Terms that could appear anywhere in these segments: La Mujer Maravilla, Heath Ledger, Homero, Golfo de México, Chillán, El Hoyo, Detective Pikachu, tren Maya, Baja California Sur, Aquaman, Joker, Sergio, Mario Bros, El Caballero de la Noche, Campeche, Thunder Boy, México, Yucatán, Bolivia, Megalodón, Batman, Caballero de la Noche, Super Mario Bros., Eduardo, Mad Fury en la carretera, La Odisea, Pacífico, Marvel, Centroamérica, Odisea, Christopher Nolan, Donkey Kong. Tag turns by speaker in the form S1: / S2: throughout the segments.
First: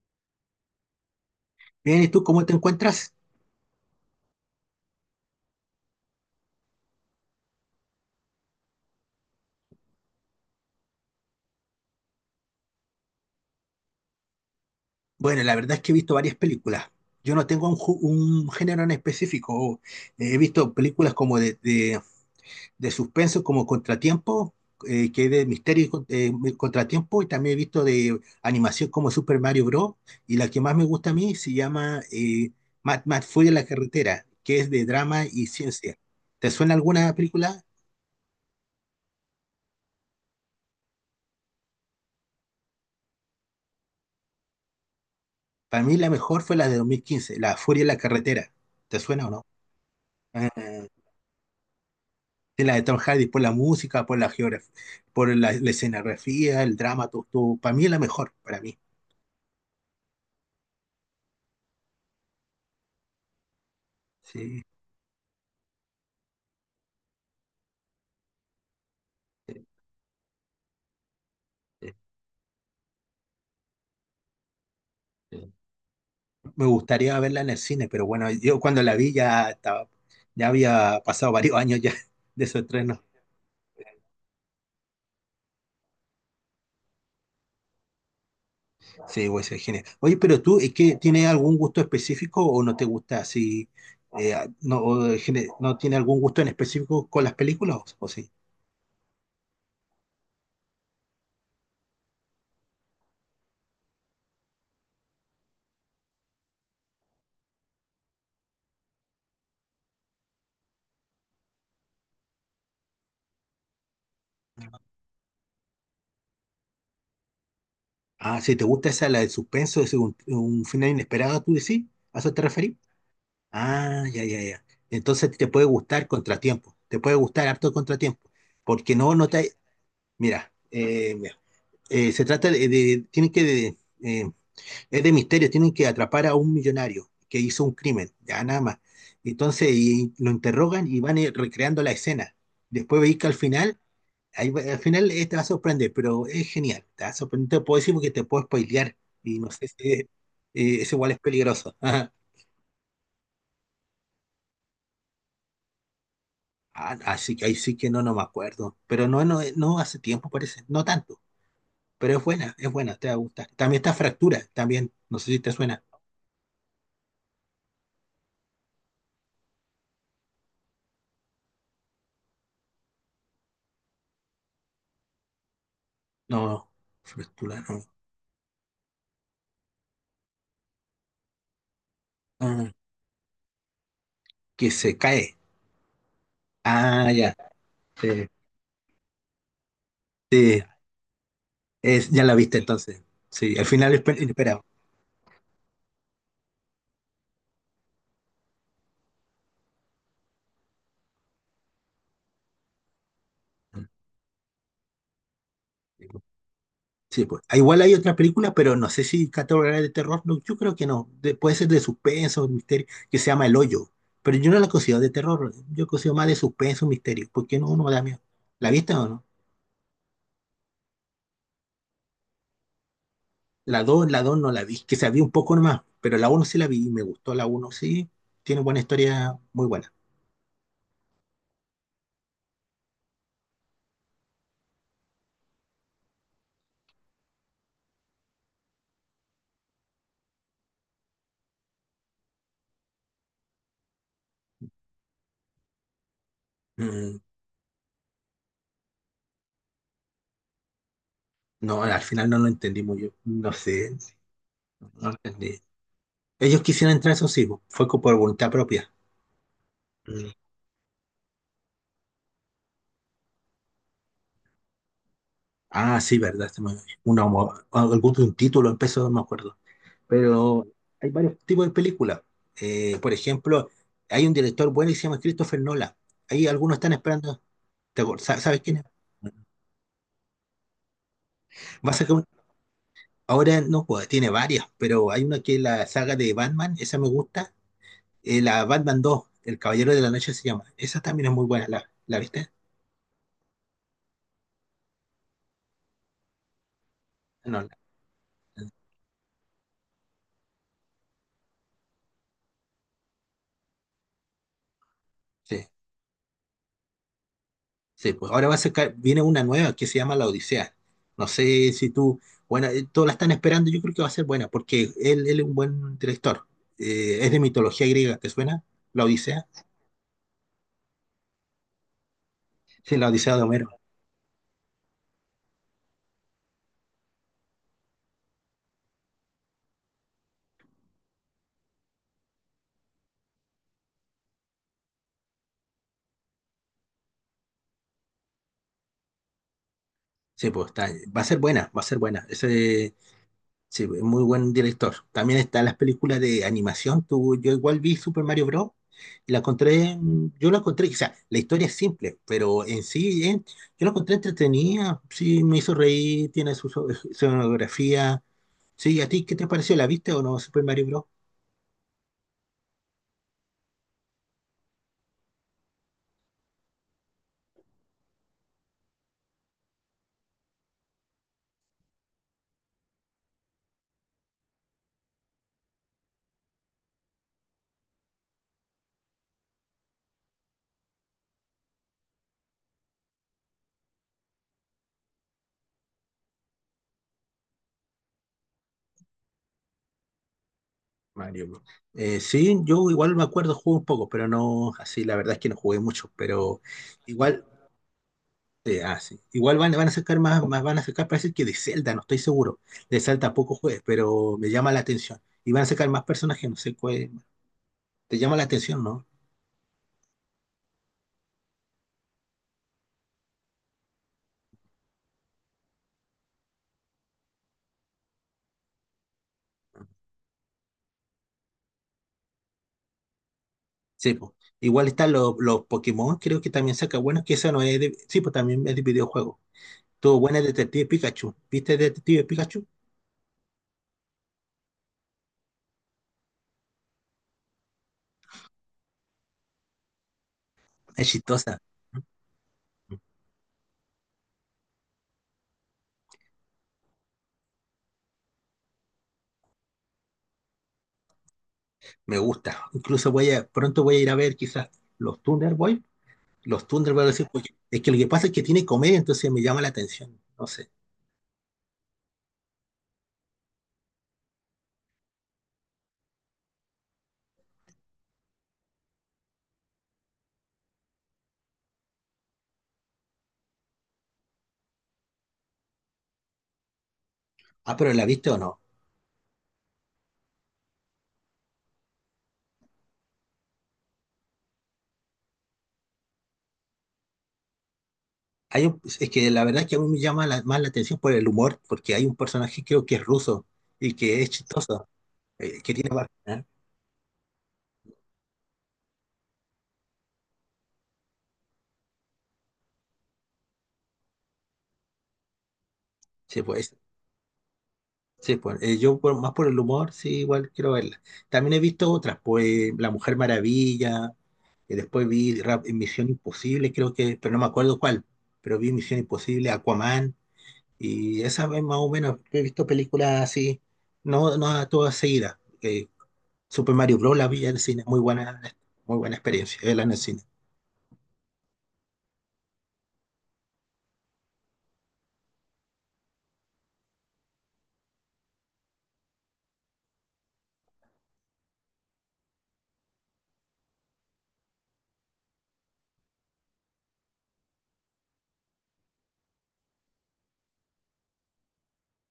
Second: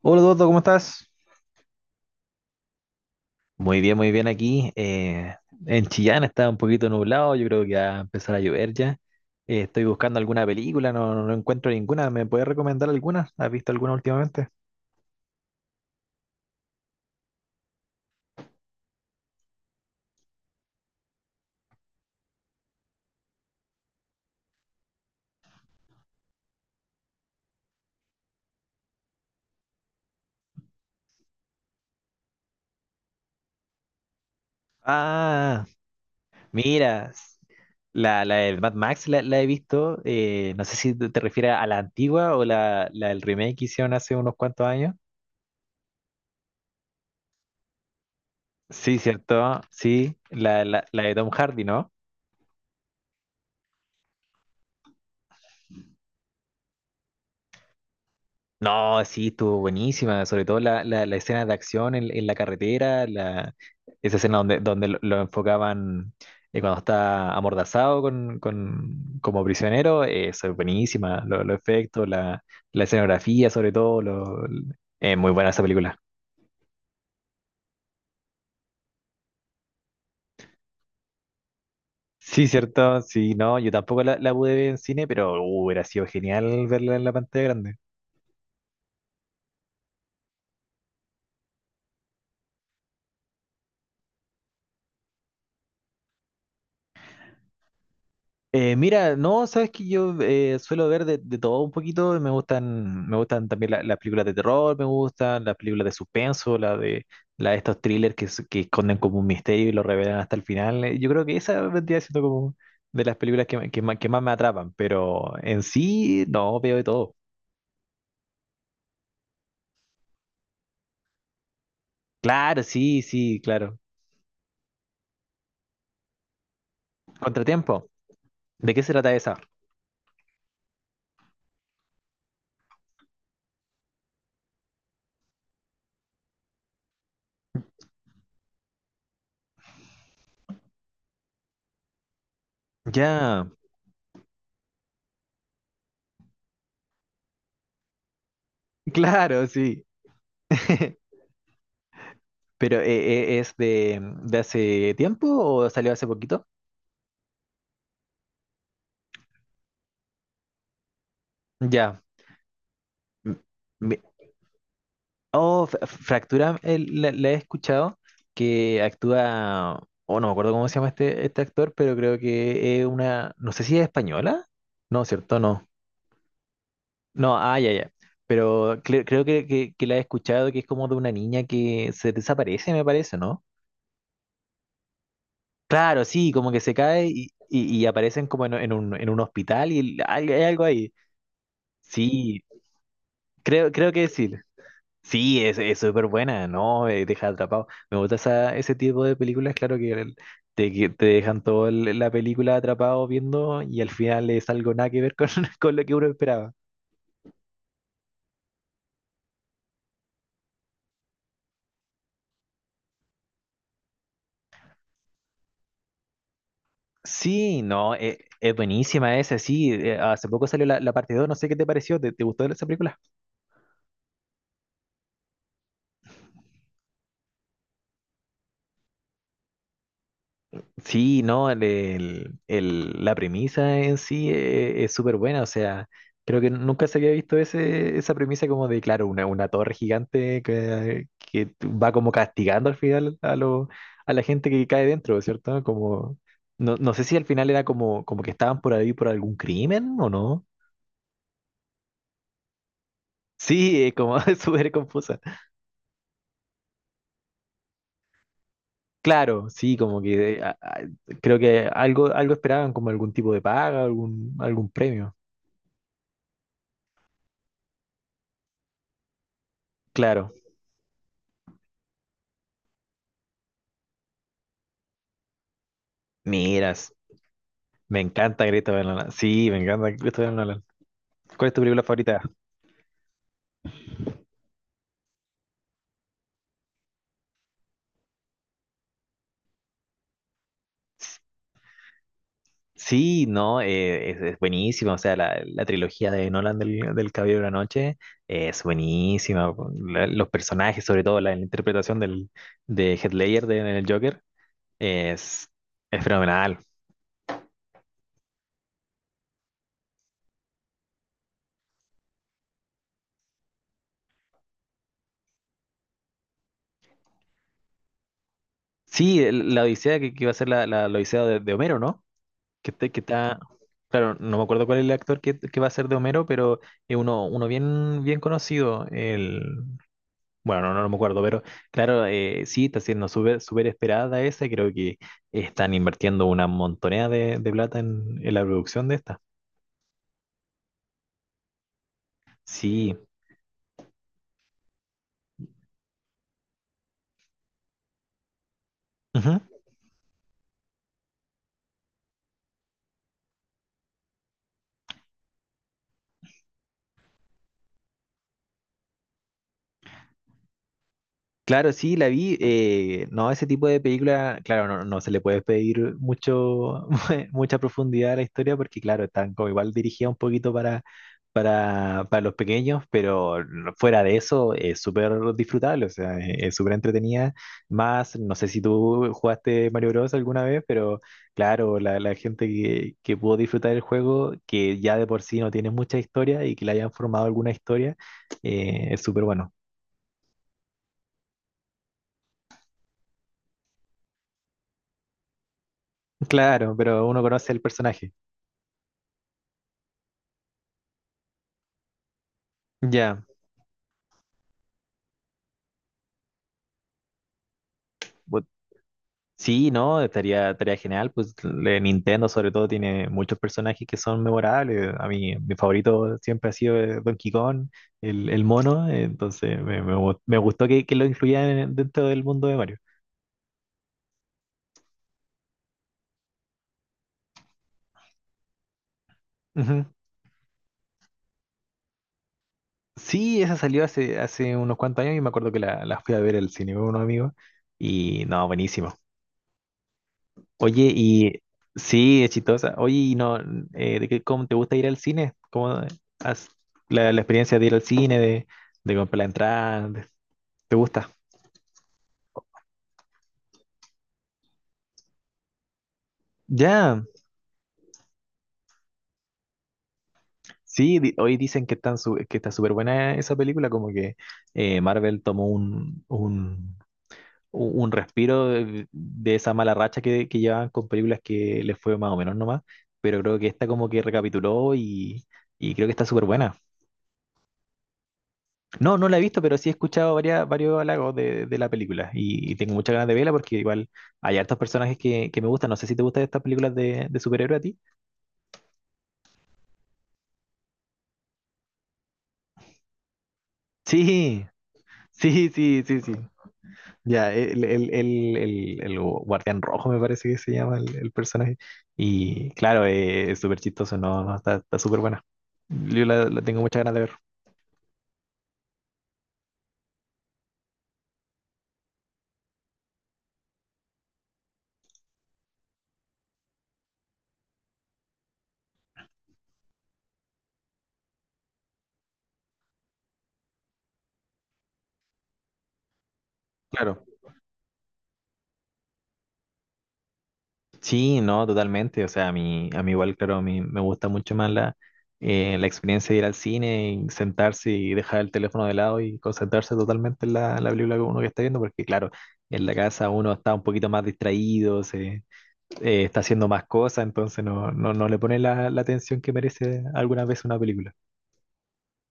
S1: Hola Eduardo, ¿cómo estás?
S2: Bien, ¿y tú cómo te encuentras?
S1: Muy bien aquí. En Chillán está un poquito nublado, yo creo que va a empezar a llover ya. Estoy buscando alguna película, no, no encuentro ninguna. ¿Me puedes recomendar alguna? ¿Has visto alguna últimamente?
S2: Bueno, la verdad es que he visto varias películas. Yo no tengo un género en específico. He visto películas como de suspenso, como Contratiempo, que es de misterio Contratiempo, y también he visto de animación como Super Mario Bros. Y la que más me gusta a mí se llama Mad Fury en la carretera, que es de drama y
S1: Ah,
S2: ciencia. ¿Te suena
S1: mira,
S2: alguna película?
S1: la del Mad Max la he visto. No sé si te refieres a la antigua o la del remake que hicieron hace unos cuantos años.
S2: Para mí la mejor fue la de 2015, La Furia en la carretera.
S1: Sí,
S2: ¿Te suena o
S1: cierto, sí,
S2: no?
S1: la de Tom Hardy, ¿no?
S2: En la de Tom Hardy, por la música, por la geografía, por la escenografía, el drama, todo, todo. Para mí es la mejor, para mí.
S1: No, sí, estuvo buenísima, sobre todo la escena de acción en la carretera, esa escena donde,
S2: Sí.
S1: lo enfocaban cuando está amordazado como prisionero, eso es buenísima, los efectos, la escenografía sobre todo, muy buena esa película.
S2: Me gustaría verla en el cine, pero bueno, yo cuando la vi ya estaba, ya había pasado varios años ya
S1: Sí,
S2: de su
S1: cierto,
S2: estreno.
S1: sí, no, yo tampoco la pude ver en cine, pero hubiera sido genial verla en la pantalla grande.
S2: Sí, güey, ser genial. Oye, pero tú, ¿es que tienes algún gusto específico o no te gusta así? eh, no, ¿No tiene algún gusto en específico con las películas o sí?
S1: Mira, no, sabes que yo suelo ver de todo un poquito. Me gustan también las películas de terror, me gustan las películas de suspenso, la de estos thrillers que esconden como un misterio y lo revelan hasta el final. Yo creo que esa vendría siendo como de las películas que más me atrapan, pero en sí, no, veo de todo.
S2: Ah, si te gusta esa, la de suspenso, es un final inesperado, tú decís, ¿a eso te
S1: Claro,
S2: referís?
S1: sí, sí, claro.
S2: Ah, ya, ya, ya. Entonces te puede gustar Contratiempo, te puede gustar harto
S1: Contratiempo,
S2: Contratiempo,
S1: ¿de qué se
S2: porque
S1: trata
S2: no, no
S1: esa?
S2: te... Mira, mira, se trata tienen que, de- eh, es de misterio, tienen que atrapar a un millonario que hizo un crimen, ya nada más. Entonces y lo interrogan y van recreando la escena. Después veis que al
S1: Ya,
S2: final, ahí va- al final te va a sorprender, pero es genial, te va a sorprender. No te puedo decir porque te puedo spoilear y
S1: claro,
S2: no sé
S1: sí.
S2: si es, es igual es peligroso.
S1: Pero ¿es de hace tiempo o salió hace poquito?
S2: Ah, así que ahí sí que no, no me acuerdo. Pero no, no, no hace tiempo parece, no tanto.
S1: Ya.
S2: Pero es buena, te va a
S1: M-
S2: gustar. También está
S1: mi-
S2: Fractura, también, no sé si te
S1: Oh,
S2: suena.
S1: Fractura la he escuchado, que actúa, oh, no me acuerdo cómo se llama este actor, pero creo que es una, no sé si es española. No, ¿cierto? No.
S2: No,
S1: No, ah,
S2: Fractura
S1: ya,
S2: no.
S1: ya. Pero creo que la he escuchado, que es como de una niña que se
S2: Ah,
S1: desaparece, me parece, ¿no?
S2: que se cae.
S1: Claro, sí, como que se cae
S2: Ah, ya.
S1: y aparecen
S2: Sí,
S1: como en un hospital y hay
S2: sí,
S1: algo ahí.
S2: es, ya la
S1: Sí,
S2: viste entonces. Sí, al
S1: creo, creo
S2: final
S1: que
S2: es
S1: sí.
S2: inesperado.
S1: Sí, es súper buena, ¿no? Deja atrapado. Me gusta esa, ese tipo de películas, claro que que te dejan toda la película atrapado viendo y al final es algo nada que ver con, con lo que uno esperaba.
S2: Sí, pues. Ah, igual hay otras películas, pero no sé si categoría de terror. No, yo creo que no. De- puede ser de suspenso, misterio, que se llama El Hoyo. Pero yo no la considero de terror. Yo considero más de suspenso, misterio. ¿Porque
S1: Sí,
S2: no? No me
S1: no,
S2: da miedo.
S1: es
S2: ¿La viste o
S1: buenísima
S2: no?
S1: esa, sí. Hace poco salió la parte dos, no sé qué te pareció, te gustó esa película?
S2: La 2 no la vi. Que se había un poco nomás. Pero la uno sí la vi y me gustó la uno. Sí, tiene buena historia, muy buena.
S1: Sí, no, la premisa en sí es súper buena, o sea, creo que nunca se había visto esa premisa como de, claro, una torre gigante que va como castigando al final a la gente que cae dentro, ¿cierto? Como, no sé si
S2: Mm,
S1: al final era como, como que estaban por ahí por algún crimen o no.
S2: no, al final no lo entendí muy bien. No
S1: Sí, es
S2: sé,
S1: como es súper
S2: no lo
S1: confusa.
S2: entendí. Ellos quisieron entrar, eso sí, fue co- por voluntad propia.
S1: Claro, sí, como
S2: Mm,
S1: que creo que algo, algo esperaban, como algún tipo de paga, algún, algún premio.
S2: Ah, sí, verdad, una, algún un título en peso, no me acuerdo.
S1: Claro.
S2: Pero hay varios tipos de películas. Por ejemplo, hay un director bueno que se llama Christopher Nolan. Ahí algunos
S1: Miras.
S2: están esperando.
S1: Me encanta
S2: ¿Sabes quién
S1: Christopher
S2: es?
S1: Nolan. Sí, me encanta Christopher Nolan. ¿Cuál es tu película
S2: Va a sacar
S1: favorita?
S2: un- ahora no, pues, tiene varias, pero hay una que es la saga de Batman, esa me gusta. La Batman 2, El Caballero de la Noche se llama. Esa también es muy buena, ¿la, la viste?
S1: Sí, no, es buenísima. O sea, la trilogía de Nolan del Caballero de la
S2: No, la-
S1: Noche es buenísima. Los personajes, sobre todo la interpretación de Heath Ledger de, en el Joker, es,
S2: sí.
S1: es fenomenal.
S2: Sí, pues ahora va a sacar, viene una nueva que se llama La Odisea. No sé si tú, bueno, todos la están esperando, yo creo que va a ser buena, porque él es un buen director. Es de mitología griega, ¿te suena? La
S1: Sí,
S2: Odisea.
S1: la Odisea que iba a ser la Odisea de Homero, ¿no?
S2: Sí,
S1: Que
S2: La Odisea
S1: está.
S2: de Homero.
S1: Claro, no me acuerdo cuál es el actor que va a ser de Homero, pero es uno bien, bien conocido. El. Bueno, no, no me acuerdo, pero claro, sí, está siendo súper súper esperada esa. Creo que están invirtiendo una montonera de plata en la producción de esta.
S2: Sí, pues está, va a ser buena, va a ser buena. Ese,
S1: Sí.
S2: sí, es muy buen director. También están las películas de animación. Tú, yo igual vi Super Mario Bros. Y la encontré, mm, yo la encontré, o sea, la historia es simple, pero en sí, yo la encontré entretenida. Sí, me hizo reír, tiene su escenografía. Sí, ¿a ti qué te pareció? ¿La viste o no, Super Mario Bros.?
S1: Claro, sí, la vi. No, ese tipo de película, claro, no, no se le puede pedir mucho, mucha profundidad a la historia porque, claro, están como igual dirigida un poquito para los pequeños, pero no, fuera de eso es súper disfrutable, o sea, es súper entretenida. Más, no sé si tú jugaste Mario Bros. Alguna vez, pero claro, la gente que pudo disfrutar el juego, que ya de por sí no tiene mucha historia y que le hayan formado alguna historia, es súper bueno.
S2: Mario Bros. Sí, yo igual me acuerdo, jugué un poco, pero no, así la verdad es que no jugué mucho, pero
S1: Claro, pero uno
S2: igual.
S1: conoce el personaje.
S2: Sí, ah, sí. Igual van a sacar van a sacar, parece que de Zelda, no estoy seguro. De
S1: Ya.
S2: Zelda poco juegues, pero me llama la atención. Y van a sacar más personajes, no sé cuál. Te llama la
S1: bu-
S2: atención, ¿no?
S1: Sí, ¿no? Estaría, estaría genial. Pues Nintendo sobre todo tiene muchos personajes que son memorables. A mí, mi favorito siempre ha sido Donkey Kong, el mono. Entonces me gustó que lo incluyan dentro del mundo de Mario.
S2: Sí, pues. Igual están los Pokémon, creo que también saca bueno que esa no es de. Sí, pues también es de videojuego.
S1: Ujú.
S2: Tuvo buena Detective Pikachu. ¿Viste Detective Pikachu?
S1: Sí, esa salió hace, hace unos cuantos años y me acuerdo que la fui a ver al cine con unos amigos. Y no, buenísimo. Oye,
S2: Es
S1: y
S2: chistosa,
S1: sí, es chistosa. Oye, y no, ¿cómo te gusta ir al cine? Has- la experiencia de ir al cine, de comprar la entrada? ¿Te gusta?
S2: me gusta. Incluso voy a, pronto voy a ir a ver quizás los Thunder Boy. Los Thunder Boy,
S1: Ya,
S2: voy a decir, "Oye, es que lo que pasa es que tiene comedia, entonces me llama la atención. No sé.
S1: sí, hoy dicen que, que está súper buena esa película, como que Marvel tomó un respiro de esa mala racha que llevaban con películas que les fue más o menos nomás, pero creo que esta como que recapituló y creo que está súper buena.
S2: Ah, pero ¿la viste o no?
S1: No, no la he visto, pero sí he escuchado varios halagos de la película y tengo muchas ganas de verla porque igual hay hartos personajes que me gustan. No sé si te gustan estas películas de superhéroe a ti.
S2: Hay un- es que la verdad es que a mí me más la atención por el humor, porque hay un personaje creo que es ruso y que es
S1: Sí,
S2: chistoso,
S1: sí,
S2: que
S1: sí,
S2: tiene
S1: sí,
S2: para...
S1: sí.
S2: ¿eh?
S1: Ya, el Guardián Rojo me parece que se llama el personaje. Y claro, es súper chistoso, no, no, está súper buena. Yo la
S2: Sí,
S1: tengo
S2: pues,
S1: muchas ganas de ver.
S2: sí, pues, yo por- más por el humor, sí, igual quiero verla. También he visto otras, pues La Mujer Maravilla, y después vi Ra- Misión Imposible, creo que, pero no me acuerdo cuál, pero vi Misión Imposible, Aquaman, y esa vez más o menos he visto películas así, no, no a todas seguidas. Super Mario
S1: Claro.
S2: Bros. La vi en el cine, muy buena experiencia, verla en el cine.
S1: Sí, no, totalmente. O sea, a mí igual, claro, a mí me gusta mucho más la experiencia de ir al cine y sentarse y dejar el teléfono de lado y concentrarse totalmente en la película que uno que está viendo, porque claro, en la casa uno está un poquito más distraído, está haciendo más cosas, entonces no, no, no le pone la atención que merece algunas veces una película.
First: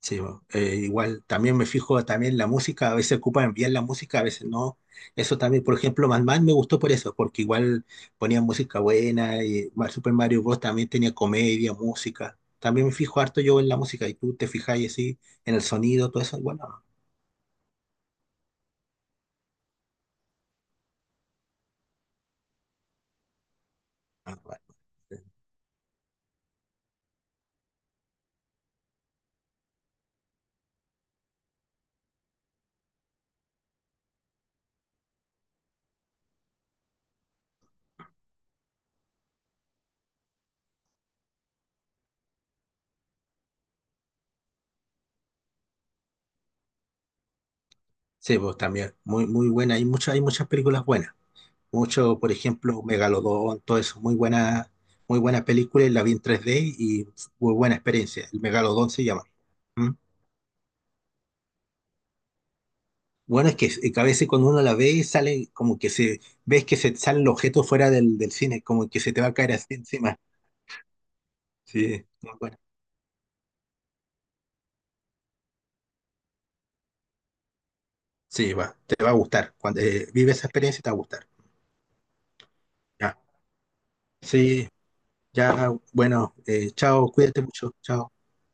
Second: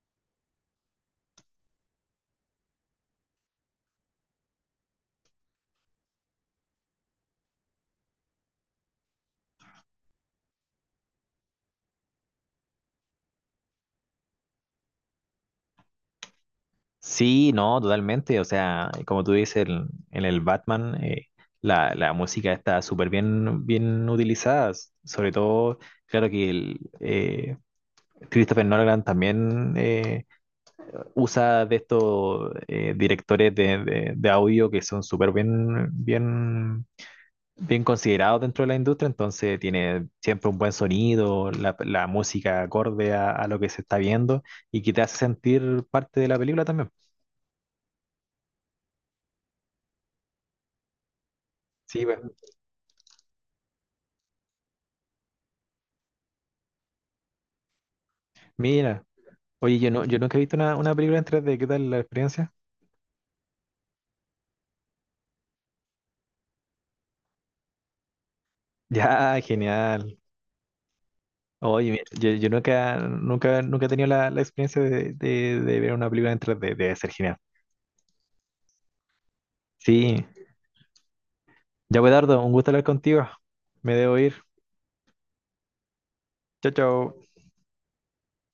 S2: Sí, bo. Igual también me fijo también la música, a veces ocupan bien la música, a veces no. Eso también, por ejemplo, Madman me gustó por eso, porque igual ponían música buena y Mar- Super Mario Bros. También tenía comedia, música. También me fijo harto yo en la música y tú te fijáis así en el sonido, todo eso. Bueno,
S1: Sí, no, totalmente. O sea, como tú dices, en el Batman la música está súper bien, bien
S2: ah, bueno.
S1: utilizada.
S2: eh,
S1: Sobre todo, claro que Christopher Nolan también usa de estos directores de audio que son súper bien, bien, bien considerados dentro de la industria. Entonces tiene siempre un buen sonido, la música acorde a lo que se está viendo y que te hace sentir parte de la película también.
S2: sí, pues también, muy, muy buena. Hay muchas películas buenas.
S1: Sí,
S2: Mucho,
S1: pues.
S2: por ejemplo, Megalodón, todo eso, muy buena película, y la vi en 3D y muy buena experiencia. El Megalodón
S1: Mira.
S2: se llama.
S1: Oye, yo no, yo nunca he visto una película en 3D, ¿qué tal la experiencia?
S2: Bueno, es que a veces cuando uno la ve y sale como que se ves que se salen el objeto fuera del, del cine, como que se te va a
S1: Ya,
S2: caer así encima.
S1: genial. Oye, mira,
S2: Sí,
S1: yo,
S2: no,
S1: yo
S2: bueno,
S1: nunca, nunca, nunca he tenido la experiencia de ver una película en 3D, debe ser genial.
S2: sí, va, te va a gustar. Cuando
S1: Sí,
S2: vive esa experiencia te va a gustar.
S1: ya Dardo. Un gusto hablar
S2: Ya.
S1: contigo. Me debo ir.
S2: Sí, ya, bueno,
S1: Chao,
S2: chao,
S1: chao.
S2: cuídate mucho, chao.